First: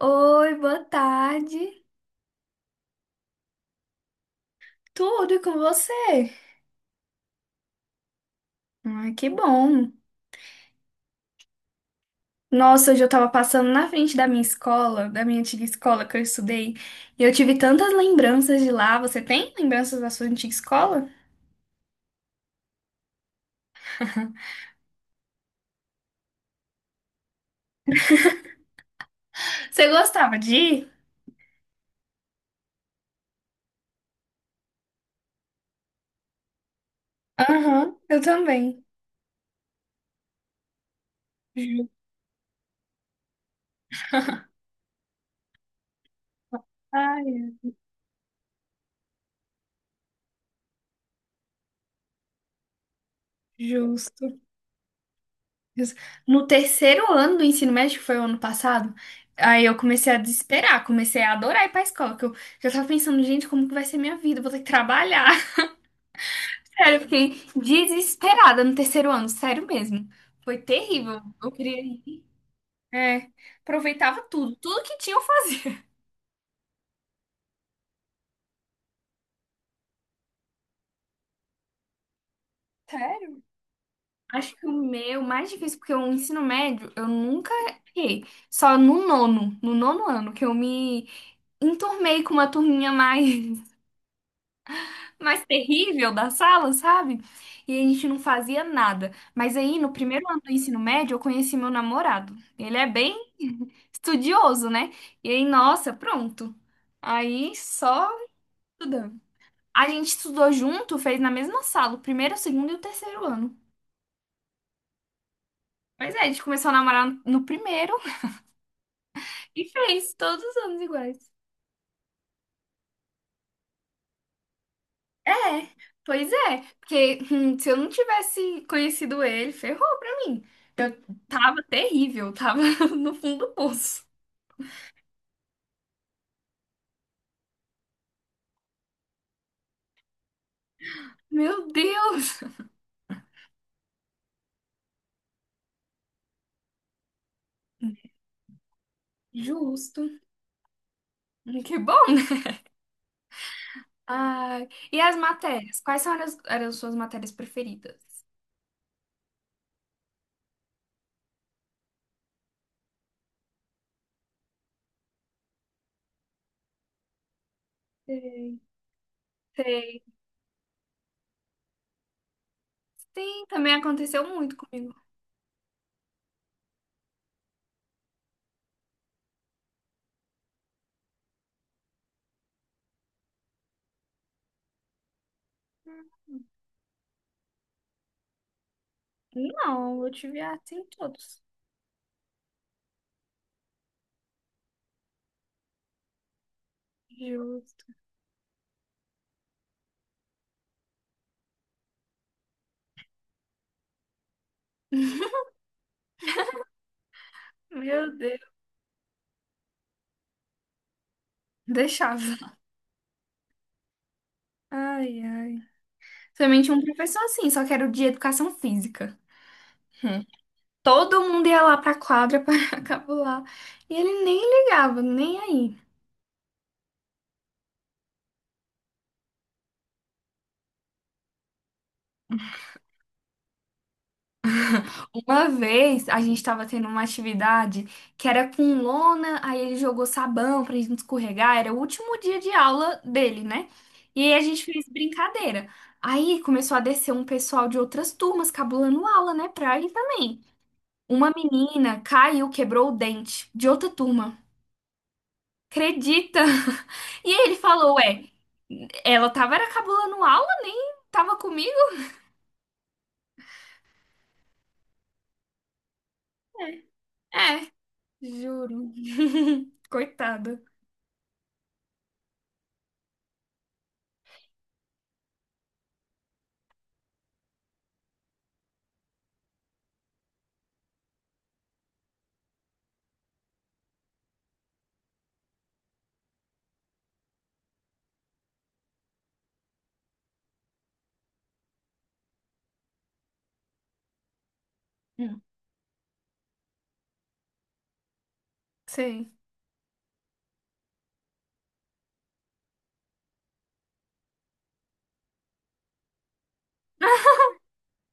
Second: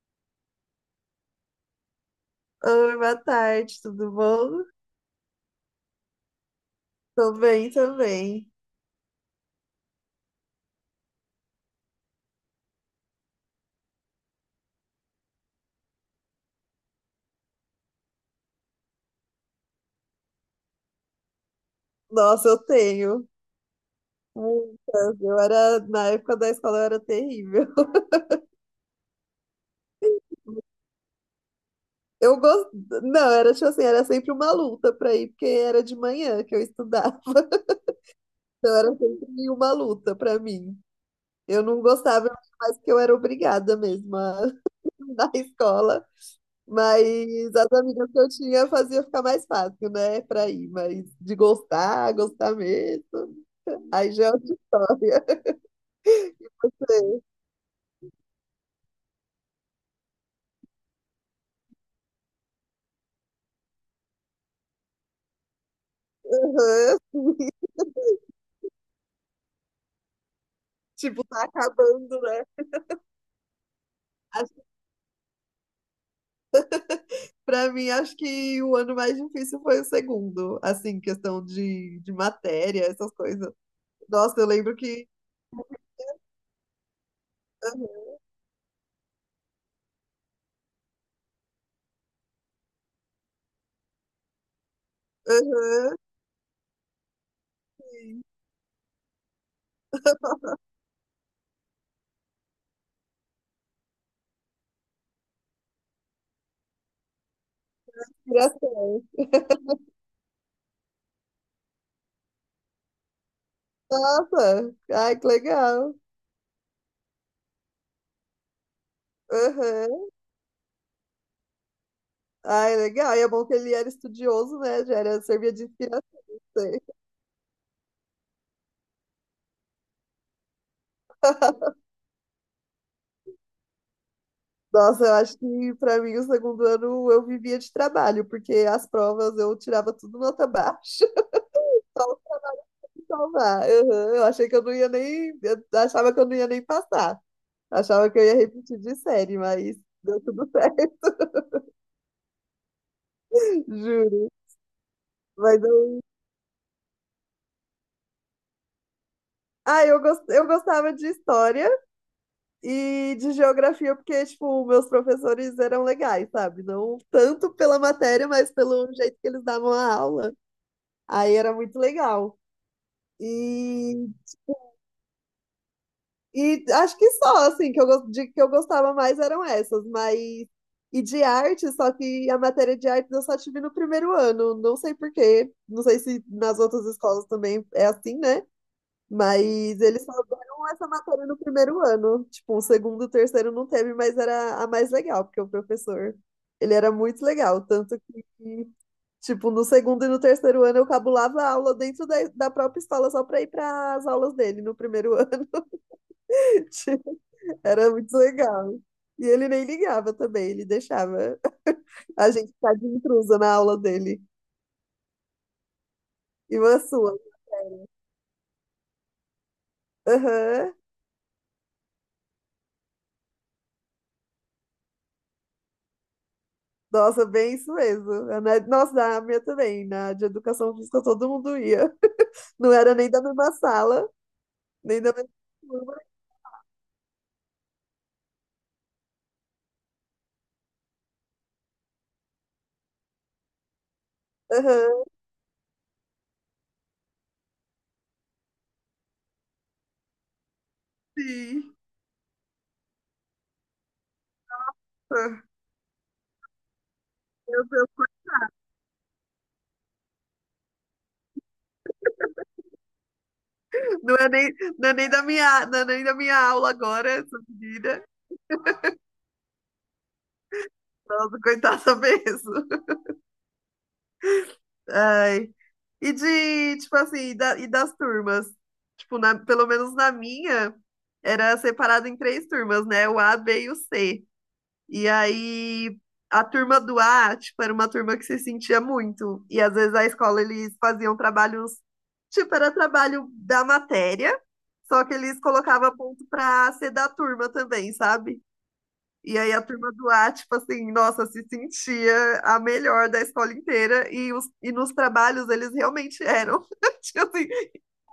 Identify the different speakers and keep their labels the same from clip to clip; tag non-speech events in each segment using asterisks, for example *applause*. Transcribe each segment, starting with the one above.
Speaker 1: Oi, boa tarde.
Speaker 2: Oi, boa tarde, tudo bom?
Speaker 1: Tudo e com você?
Speaker 2: Tô bem também.
Speaker 1: Ai, que bom. Nossa, hoje eu tava passando na frente da minha escola, da minha antiga escola que eu estudei, e eu tive tantas lembranças de lá. Você tem lembranças da sua antiga escola?
Speaker 2: Nossa, eu tenho
Speaker 1: *laughs*
Speaker 2: muitas. Eu era, na época da escola, eu era terrível. *laughs*
Speaker 1: Você gostava de ir?
Speaker 2: Eu gosto, não, era tipo assim, era sempre uma luta pra ir, porque era de manhã que eu estudava. *laughs*
Speaker 1: Aham, eu
Speaker 2: Então
Speaker 1: também.
Speaker 2: era sempre uma luta pra mim. Eu não
Speaker 1: Ju-
Speaker 2: gostava mais porque eu era obrigada mesmo a *laughs* na escola, mas
Speaker 1: Ai,
Speaker 2: as amigas que eu tinha fazia ficar mais fácil, né, pra ir, mas de gostar, gostar mesmo, aí já é
Speaker 1: justo.
Speaker 2: outra história.
Speaker 1: Justo. No terceiro
Speaker 2: Aham.
Speaker 1: ano do ensino médio, que foi o ano passado, aí eu comecei a desesperar, comecei a adorar ir pra escola, que eu já tava pensando, gente, como que vai ser minha vida? Eu vou ter que trabalhar. Sério, eu fiquei
Speaker 2: *laughs*
Speaker 1: desesperada no terceiro ano, sério mesmo. Foi terrível.
Speaker 2: Tipo, tá
Speaker 1: Eu queria
Speaker 2: acabando,
Speaker 1: ir.
Speaker 2: né?
Speaker 1: É, aproveitava tudo,
Speaker 2: Acho,
Speaker 1: tudo que tinha eu fazia.
Speaker 2: pra mim, acho que o ano mais difícil foi o segundo, assim, questão de matéria,
Speaker 1: *laughs*
Speaker 2: essas
Speaker 1: Sério?
Speaker 2: coisas. Nossa, eu
Speaker 1: Acho que o
Speaker 2: lembro que.
Speaker 1: meu mais difícil, porque o ensino médio eu nunca fiquei. Só no nono, no nono ano, que eu me enturmei com uma turminha mais. Mais
Speaker 2: Aham,
Speaker 1: terrível da sala, sabe? E a gente não
Speaker 2: sim,
Speaker 1: fazia nada. Mas aí, no primeiro ano do ensino médio, eu conheci meu namorado. Ele é bem *laughs* estudioso, né? E aí, nossa, pronto. Aí só
Speaker 2: inspiração.
Speaker 1: estudando.
Speaker 2: *laughs*
Speaker 1: A gente estudou junto, fez na mesma sala, o primeiro, o segundo e o terceiro ano.
Speaker 2: Nossa, ai, que legal.
Speaker 1: Pois é, a gente começou a namorar no primeiro *laughs* e
Speaker 2: Aham,
Speaker 1: fez todos os anos iguais.
Speaker 2: ai, legal. E é bom que ele era estudioso, né? Já era,
Speaker 1: É,
Speaker 2: servia de inspiração.
Speaker 1: pois é, porque se eu não tivesse conhecido ele, ferrou pra mim. Eu tava
Speaker 2: *laughs*
Speaker 1: terrível, tava *laughs* no fundo do poço.
Speaker 2: Nossa, eu acho que pra mim o segundo ano eu vivia de trabalho, porque as provas eu tirava tudo nota baixa.
Speaker 1: Meu
Speaker 2: *laughs*
Speaker 1: Deus!
Speaker 2: salvar. Uhum, eu achei que eu não ia nem. Eu achava que eu não ia nem passar. Achava que eu ia repetir de série, mas
Speaker 1: Justo.
Speaker 2: deu tudo certo,
Speaker 1: Que bom, né?
Speaker 2: *laughs* juro.
Speaker 1: Ai, e as
Speaker 2: Mas
Speaker 1: matérias?
Speaker 2: eu.
Speaker 1: Eram as suas matérias preferidas?
Speaker 2: Ah, eu gostava de história e de geografia, porque, tipo, meus professores eram legais, sabe? Não tanto pela matéria, mas
Speaker 1: Sei,
Speaker 2: pelo jeito que eles davam a
Speaker 1: sei.
Speaker 2: aula. Aí era muito legal.
Speaker 1: Sim, também
Speaker 2: E
Speaker 1: aconteceu muito comigo.
Speaker 2: E acho que só, assim, que eu gostava mais eram essas, mas. E de arte, só que a matéria de arte eu só tive no primeiro ano, não sei por quê, não sei se
Speaker 1: Hum.
Speaker 2: nas outras escolas também é assim, né? Mas
Speaker 1: Não,
Speaker 2: eles
Speaker 1: eu
Speaker 2: só
Speaker 1: tive
Speaker 2: deram
Speaker 1: assim em
Speaker 2: essa matéria no
Speaker 1: todos.
Speaker 2: primeiro ano, tipo, o segundo, o terceiro não teve, mas era a mais legal, porque o professor, ele era muito legal,
Speaker 1: Justo.
Speaker 2: tanto que, tipo, no segundo e no terceiro ano eu cabulava a aula dentro da própria escola só pra ir para as aulas dele no primeiro ano. *laughs* Era
Speaker 1: Meu
Speaker 2: muito
Speaker 1: Deus.
Speaker 2: legal. E ele nem ligava também, ele deixava *laughs* a
Speaker 1: Deixava.
Speaker 2: gente ficar de intrusa na aula dele.
Speaker 1: Ai, ai.
Speaker 2: E
Speaker 1: Também tinha
Speaker 2: uma
Speaker 1: um
Speaker 2: sua.
Speaker 1: professor assim, só que era o de educação física. Hum.
Speaker 2: Aham.
Speaker 1: Todo mundo ia lá pra quadra *laughs* para capular. E ele nem ligava, nem aí.
Speaker 2: Nossa, bem isso mesmo. Nossa, na minha também. Na de educação física todo mundo ia. *laughs* Não era nem da mesma sala, nem da mesma
Speaker 1: Uma
Speaker 2: turma.
Speaker 1: vez a gente tava tendo uma atividade que era com lona, aí ele jogou sabão pra gente escorregar. Era o último dia de aula dele, né? E aí a gente fez
Speaker 2: Aham,
Speaker 1: brincadeira. Aí começou a descer um pessoal de outras turmas cabulando aula, né? Pra ele também. Uma
Speaker 2: sim.
Speaker 1: menina caiu, quebrou o dente de outra turma.
Speaker 2: Ah,
Speaker 1: Acredita? *laughs* E aí ele
Speaker 2: meu
Speaker 1: falou,
Speaker 2: Deus.
Speaker 1: ué, ela tava era cabulando aula, nem tava comigo?
Speaker 2: Não é nem da minha, não é nem da minha aula agora, essa menina.
Speaker 1: Juro. *laughs* Coitada.
Speaker 2: Nossa, coitada mesmo. Ai. E de, tipo assim, e das turmas? Pelo menos na minha, era separado em três turmas, né? O A, B e o C. E aí, a turma do A, tipo, era uma turma que se sentia muito. E às vezes a escola, eles faziam trabalhos, tipo, era trabalho da matéria, só que eles
Speaker 1: Hum.
Speaker 2: colocavam ponto pra ser da turma também, sabe?
Speaker 1: Sei.
Speaker 2: E aí a turma do A, tipo assim, nossa, se sentia a melhor da escola inteira e nos trabalhos eles realmente eram. *laughs* Tinha assim,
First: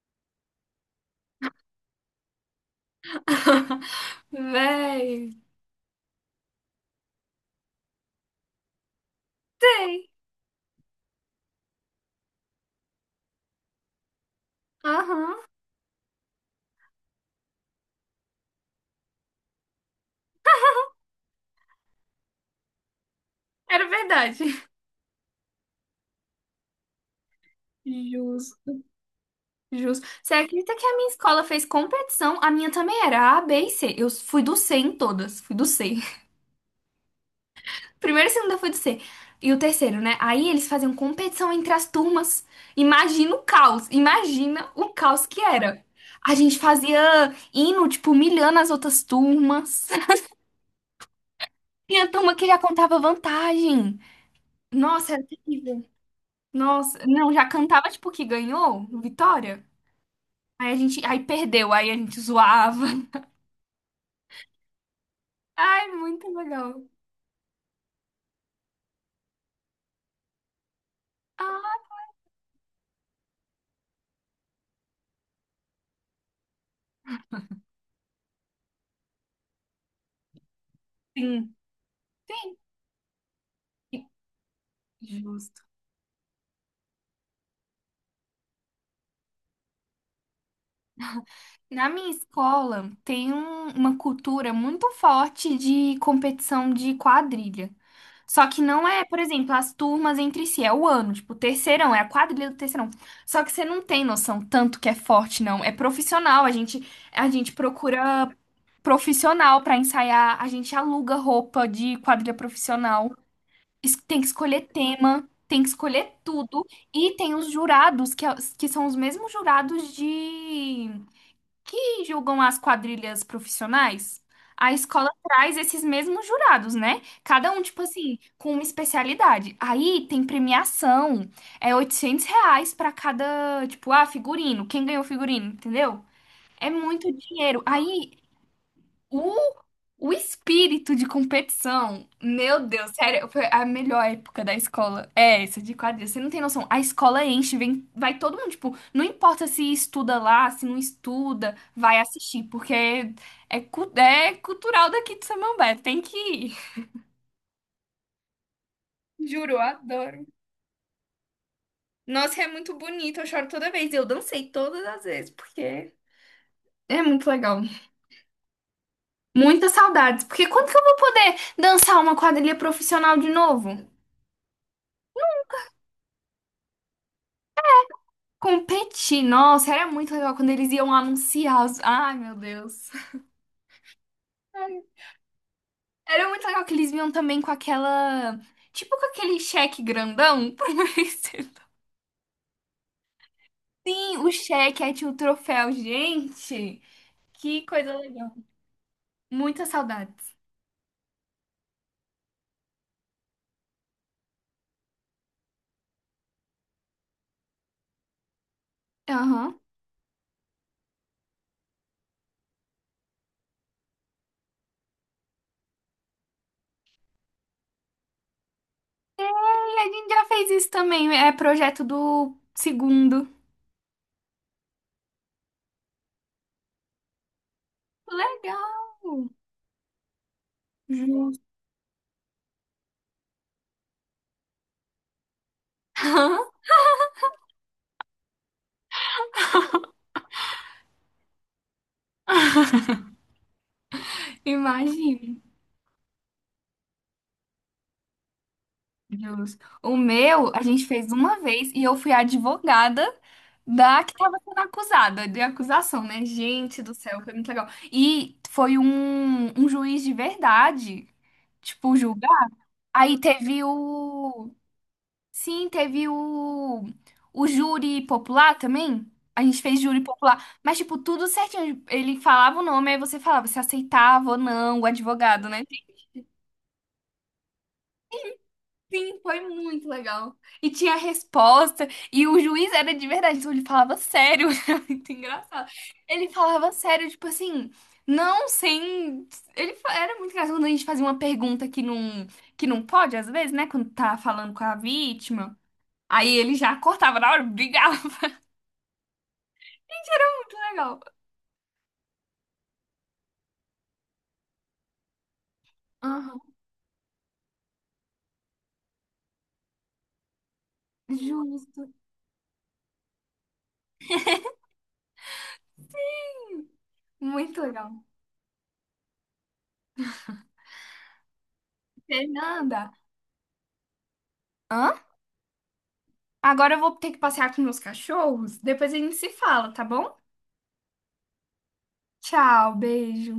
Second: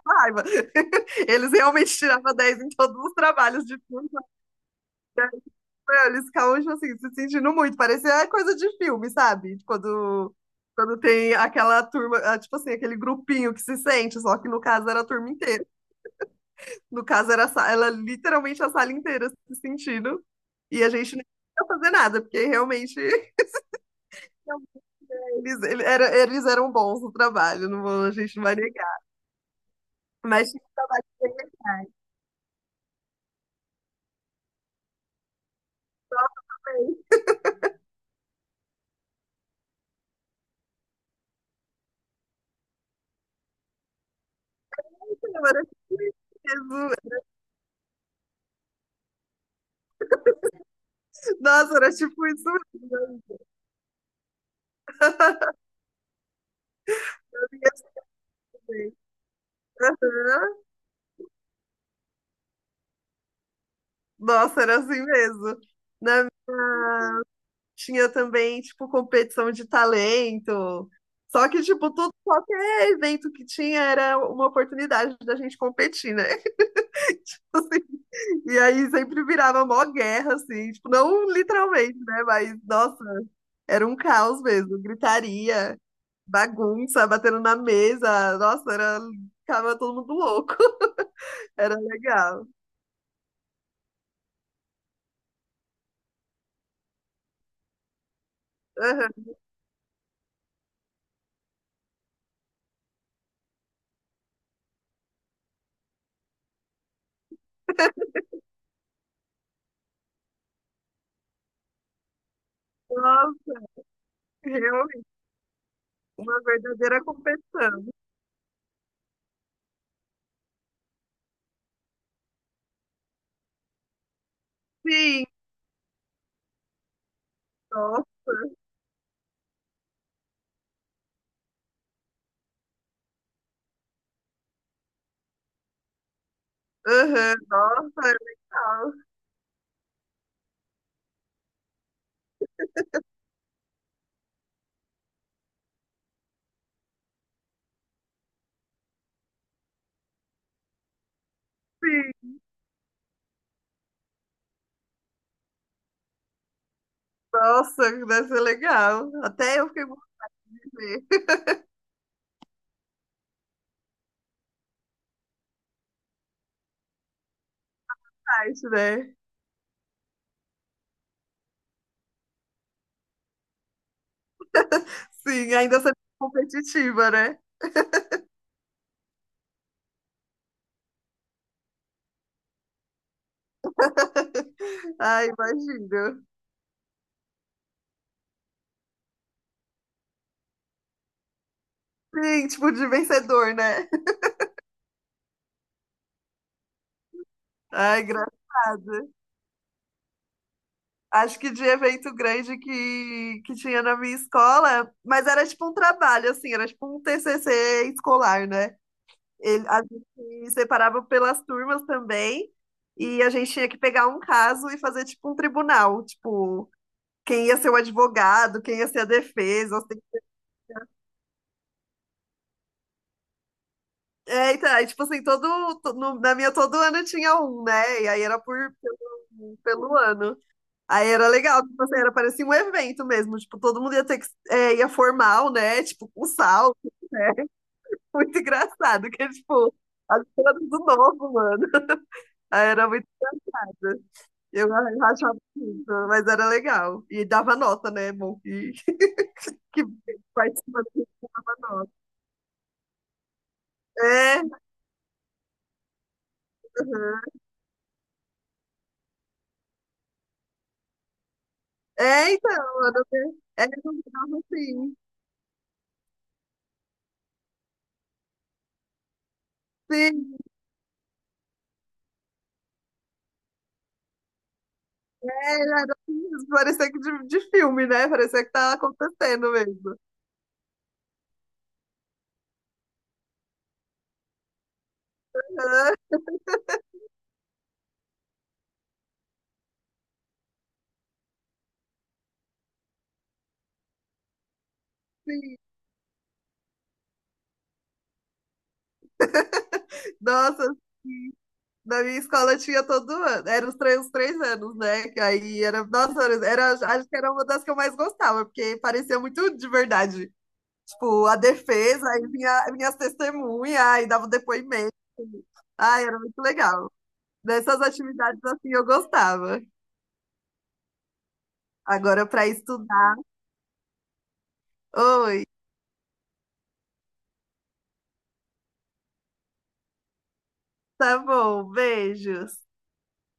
Speaker 2: raiva. *laughs* Eles realmente tiravam 10 em todos os trabalhos de filme.
Speaker 1: *laughs* Véi.
Speaker 2: Meu, eles ficavam, tipo assim, se sentindo muito. Parecia coisa de filme, sabe?
Speaker 1: Sei.
Speaker 2: Quando tem aquela turma, ah, tipo assim, aquele grupinho que se sente, só que no caso era a turma
Speaker 1: Aham.
Speaker 2: inteira. No caso ela literalmente a sala inteira se sentindo. E a gente nem ia fazer nada, porque realmente. *laughs*
Speaker 1: Era verdade.
Speaker 2: Eles eram bons no trabalho, a gente não
Speaker 1: Jus,
Speaker 2: vai negar.
Speaker 1: jus. Você
Speaker 2: Mas tinha que
Speaker 1: acredita que a minha
Speaker 2: ter
Speaker 1: escola fez
Speaker 2: verdade.
Speaker 1: competição? A minha também era A, B e C. Eu fui do C em todas. Fui do C.
Speaker 2: Mas,
Speaker 1: Primeiro e segunda foi do C. E o terceiro, né? Aí eles faziam competição entre as turmas. Imagina o caos. Imagina o caos que
Speaker 2: era
Speaker 1: era.
Speaker 2: tipo
Speaker 1: A gente
Speaker 2: isso.
Speaker 1: fazia hino, tipo, humilhando as outras turmas. *laughs*
Speaker 2: Nossa, era
Speaker 1: Tinha
Speaker 2: tipo
Speaker 1: turma
Speaker 2: isso
Speaker 1: que já contava
Speaker 2: mesmo.
Speaker 1: vantagem. Nossa, era terrível. Nossa, não,
Speaker 2: Na
Speaker 1: já
Speaker 2: minha
Speaker 1: cantava, tipo, que ganhou,
Speaker 2: frente.
Speaker 1: vitória.
Speaker 2: Aham.
Speaker 1: Aí a gente, aí perdeu, aí a gente zoava. *laughs*
Speaker 2: Nossa, era assim mesmo.
Speaker 1: Ai,
Speaker 2: Na
Speaker 1: muito legal.
Speaker 2: tinha também, tipo, competição de talento. Só que, tipo,
Speaker 1: Ah,
Speaker 2: tudo, qualquer evento que tinha era uma oportunidade da gente competir, né? *laughs* Assim, e aí sempre virava mó guerra, assim, tipo, não
Speaker 1: sim,
Speaker 2: literalmente, né? Mas, nossa, era um
Speaker 1: sim.
Speaker 2: caos mesmo,
Speaker 1: Justo.
Speaker 2: gritaria, bagunça, batendo na mesa. Nossa, era... ficava todo mundo louco. *laughs* Era
Speaker 1: Na minha
Speaker 2: legal.
Speaker 1: escola tem uma cultura muito forte de competição de quadrilha. Só que não é,
Speaker 2: Aham.
Speaker 1: por exemplo, as turmas entre si, é o ano, tipo, o terceirão, é a quadrilha do terceirão. Só que você não tem noção tanto que é forte, não. É profissional, a gente procura profissional pra ensaiar, a gente aluga roupa de quadrilha profissional,
Speaker 2: Nossa,
Speaker 1: tem que escolher
Speaker 2: realmente,
Speaker 1: tema, tem que escolher
Speaker 2: uma
Speaker 1: tudo.
Speaker 2: verdadeira
Speaker 1: E tem os
Speaker 2: competição.
Speaker 1: jurados, que são os mesmos jurados de que julgam as quadrilhas profissionais, a escola
Speaker 2: Sim,
Speaker 1: traz esses mesmos jurados, né? Cada um, tipo assim,
Speaker 2: nossa.
Speaker 1: com uma especialidade. Aí tem premiação, é R$ 800 pra cada, tipo, ah, figurino, quem ganhou figurino, entendeu? É muito
Speaker 2: Aham,
Speaker 1: dinheiro.
Speaker 2: nossa, é
Speaker 1: Aí
Speaker 2: legal.
Speaker 1: o, o espírito de competição, meu Deus, sério, foi a melhor época da escola. É essa de quadrilha. Você não tem noção. A escola enche, vem, vai todo mundo, tipo, não importa se estuda lá, se não estuda, vai
Speaker 2: Sim,
Speaker 1: assistir, porque é cultural daqui de Samambaia, tem que ir.
Speaker 2: nossa, deve ser legal.
Speaker 1: Juro, eu
Speaker 2: Até eu fiquei com vontade
Speaker 1: adoro.
Speaker 2: de ver. *laughs*
Speaker 1: Nossa, é muito bonito, eu choro toda vez. Eu dancei todas as vezes, porque é muito legal.
Speaker 2: Mas, né?
Speaker 1: Muitas saudades, porque quando que eu vou poder dançar uma quadrilha profissional de novo?
Speaker 2: Sim, ainda sendo competitiva, né?
Speaker 1: Competir, nossa, era muito legal quando eles iam anunciar os. Ai, meu Deus. Ai,
Speaker 2: *laughs* Ai, imagino.
Speaker 1: era muito legal que eles vinham também com aquela. Tipo com aquele cheque grandão pro *laughs* vencedor.
Speaker 2: Sim, tipo de vencedor, né?
Speaker 1: Sim,
Speaker 2: *laughs*
Speaker 1: o cheque, aí tinha o troféu. Gente, que coisa
Speaker 2: Ai,
Speaker 1: legal.
Speaker 2: engraçado.
Speaker 1: Muitas saudades.
Speaker 2: Acho que de evento grande que tinha na minha escola, mas era tipo um trabalho, assim, era tipo um TCC escolar, né?
Speaker 1: Aham.
Speaker 2: Ele, a gente separava pelas turmas também, e a gente tinha que pegar um caso e fazer tipo um tribunal, tipo, quem ia ser o advogado, quem ia ser a
Speaker 1: E
Speaker 2: defesa.
Speaker 1: a
Speaker 2: Assim.
Speaker 1: gente já fez isso também. É projeto do segundo.
Speaker 2: É, então, aí, tipo assim, todo, to- no- na minha todo ano tinha um, né? E aí era
Speaker 1: Legal.
Speaker 2: pelo ano. Aí era
Speaker 1: Justo.
Speaker 2: legal, tipo assim, era parecia um evento mesmo, tipo, todo mundo ia ter que, é, ia formal, né, tipo, com
Speaker 1: *laughs*
Speaker 2: salto, né, *laughs* muito engraçado, que é, tipo, as coisas do novo, mano, *laughs* aí era muito, eu rachava
Speaker 1: Imagina.
Speaker 2: muito, mas era legal, e dava nota, né, é bom, que, *laughs*
Speaker 1: Justo.
Speaker 2: que
Speaker 1: O meu, a
Speaker 2: participa
Speaker 1: gente
Speaker 2: de
Speaker 1: fez uma
Speaker 2: uma
Speaker 1: vez e
Speaker 2: nota,
Speaker 1: eu fui a advogada da que estava
Speaker 2: é,
Speaker 1: sendo acusada, de acusação, né? Gente do céu, foi
Speaker 2: aham.
Speaker 1: muito legal. E foi um juiz de verdade, tipo, julgar.
Speaker 2: É, então,
Speaker 1: Aí teve
Speaker 2: era, é, dava
Speaker 1: o.
Speaker 2: assim,
Speaker 1: Sim, teve o. O júri popular também. A gente fez júri
Speaker 2: sim,
Speaker 1: popular, mas, tipo, tudo certinho. Ele falava o nome, aí você falava se aceitava ou não, o advogado,
Speaker 2: é,
Speaker 1: né?
Speaker 2: era assim, parecia que de filme, né, parecia que tá
Speaker 1: Sim, foi
Speaker 2: acontecendo
Speaker 1: muito
Speaker 2: mesmo,
Speaker 1: legal. E tinha resposta, e o juiz era de verdade, então ele falava sério, *laughs* era muito engraçado.
Speaker 2: é,
Speaker 1: Ele falava sério, tipo assim, não sem. Era muito engraçado quando a gente fazia uma pergunta que não pode, às vezes, né? Quando tá falando com a vítima. Aí ele já cortava na hora, brigava. *laughs* Gente, era muito
Speaker 2: nossa,
Speaker 1: legal.
Speaker 2: na minha escola tinha todo ano. Era os três anos, né? Que aí era, nossa,
Speaker 1: Aham,
Speaker 2: era, acho que era uma das que eu mais gostava, porque parecia muito de verdade. Tipo, a
Speaker 1: justo.
Speaker 2: defesa, aí vinha, vinha as testemunhas, aí dava o depoimento. Ai, era muito legal.
Speaker 1: Muito
Speaker 2: Dessas
Speaker 1: legal.
Speaker 2: atividades assim eu gostava. Agora para
Speaker 1: Fernanda,
Speaker 2: estudar.
Speaker 1: hã?
Speaker 2: Oi,
Speaker 1: Agora eu vou ter que passear com meus cachorros. Depois a gente se fala, tá bom?
Speaker 2: tá bom, beijos.
Speaker 1: Tchau, beijo.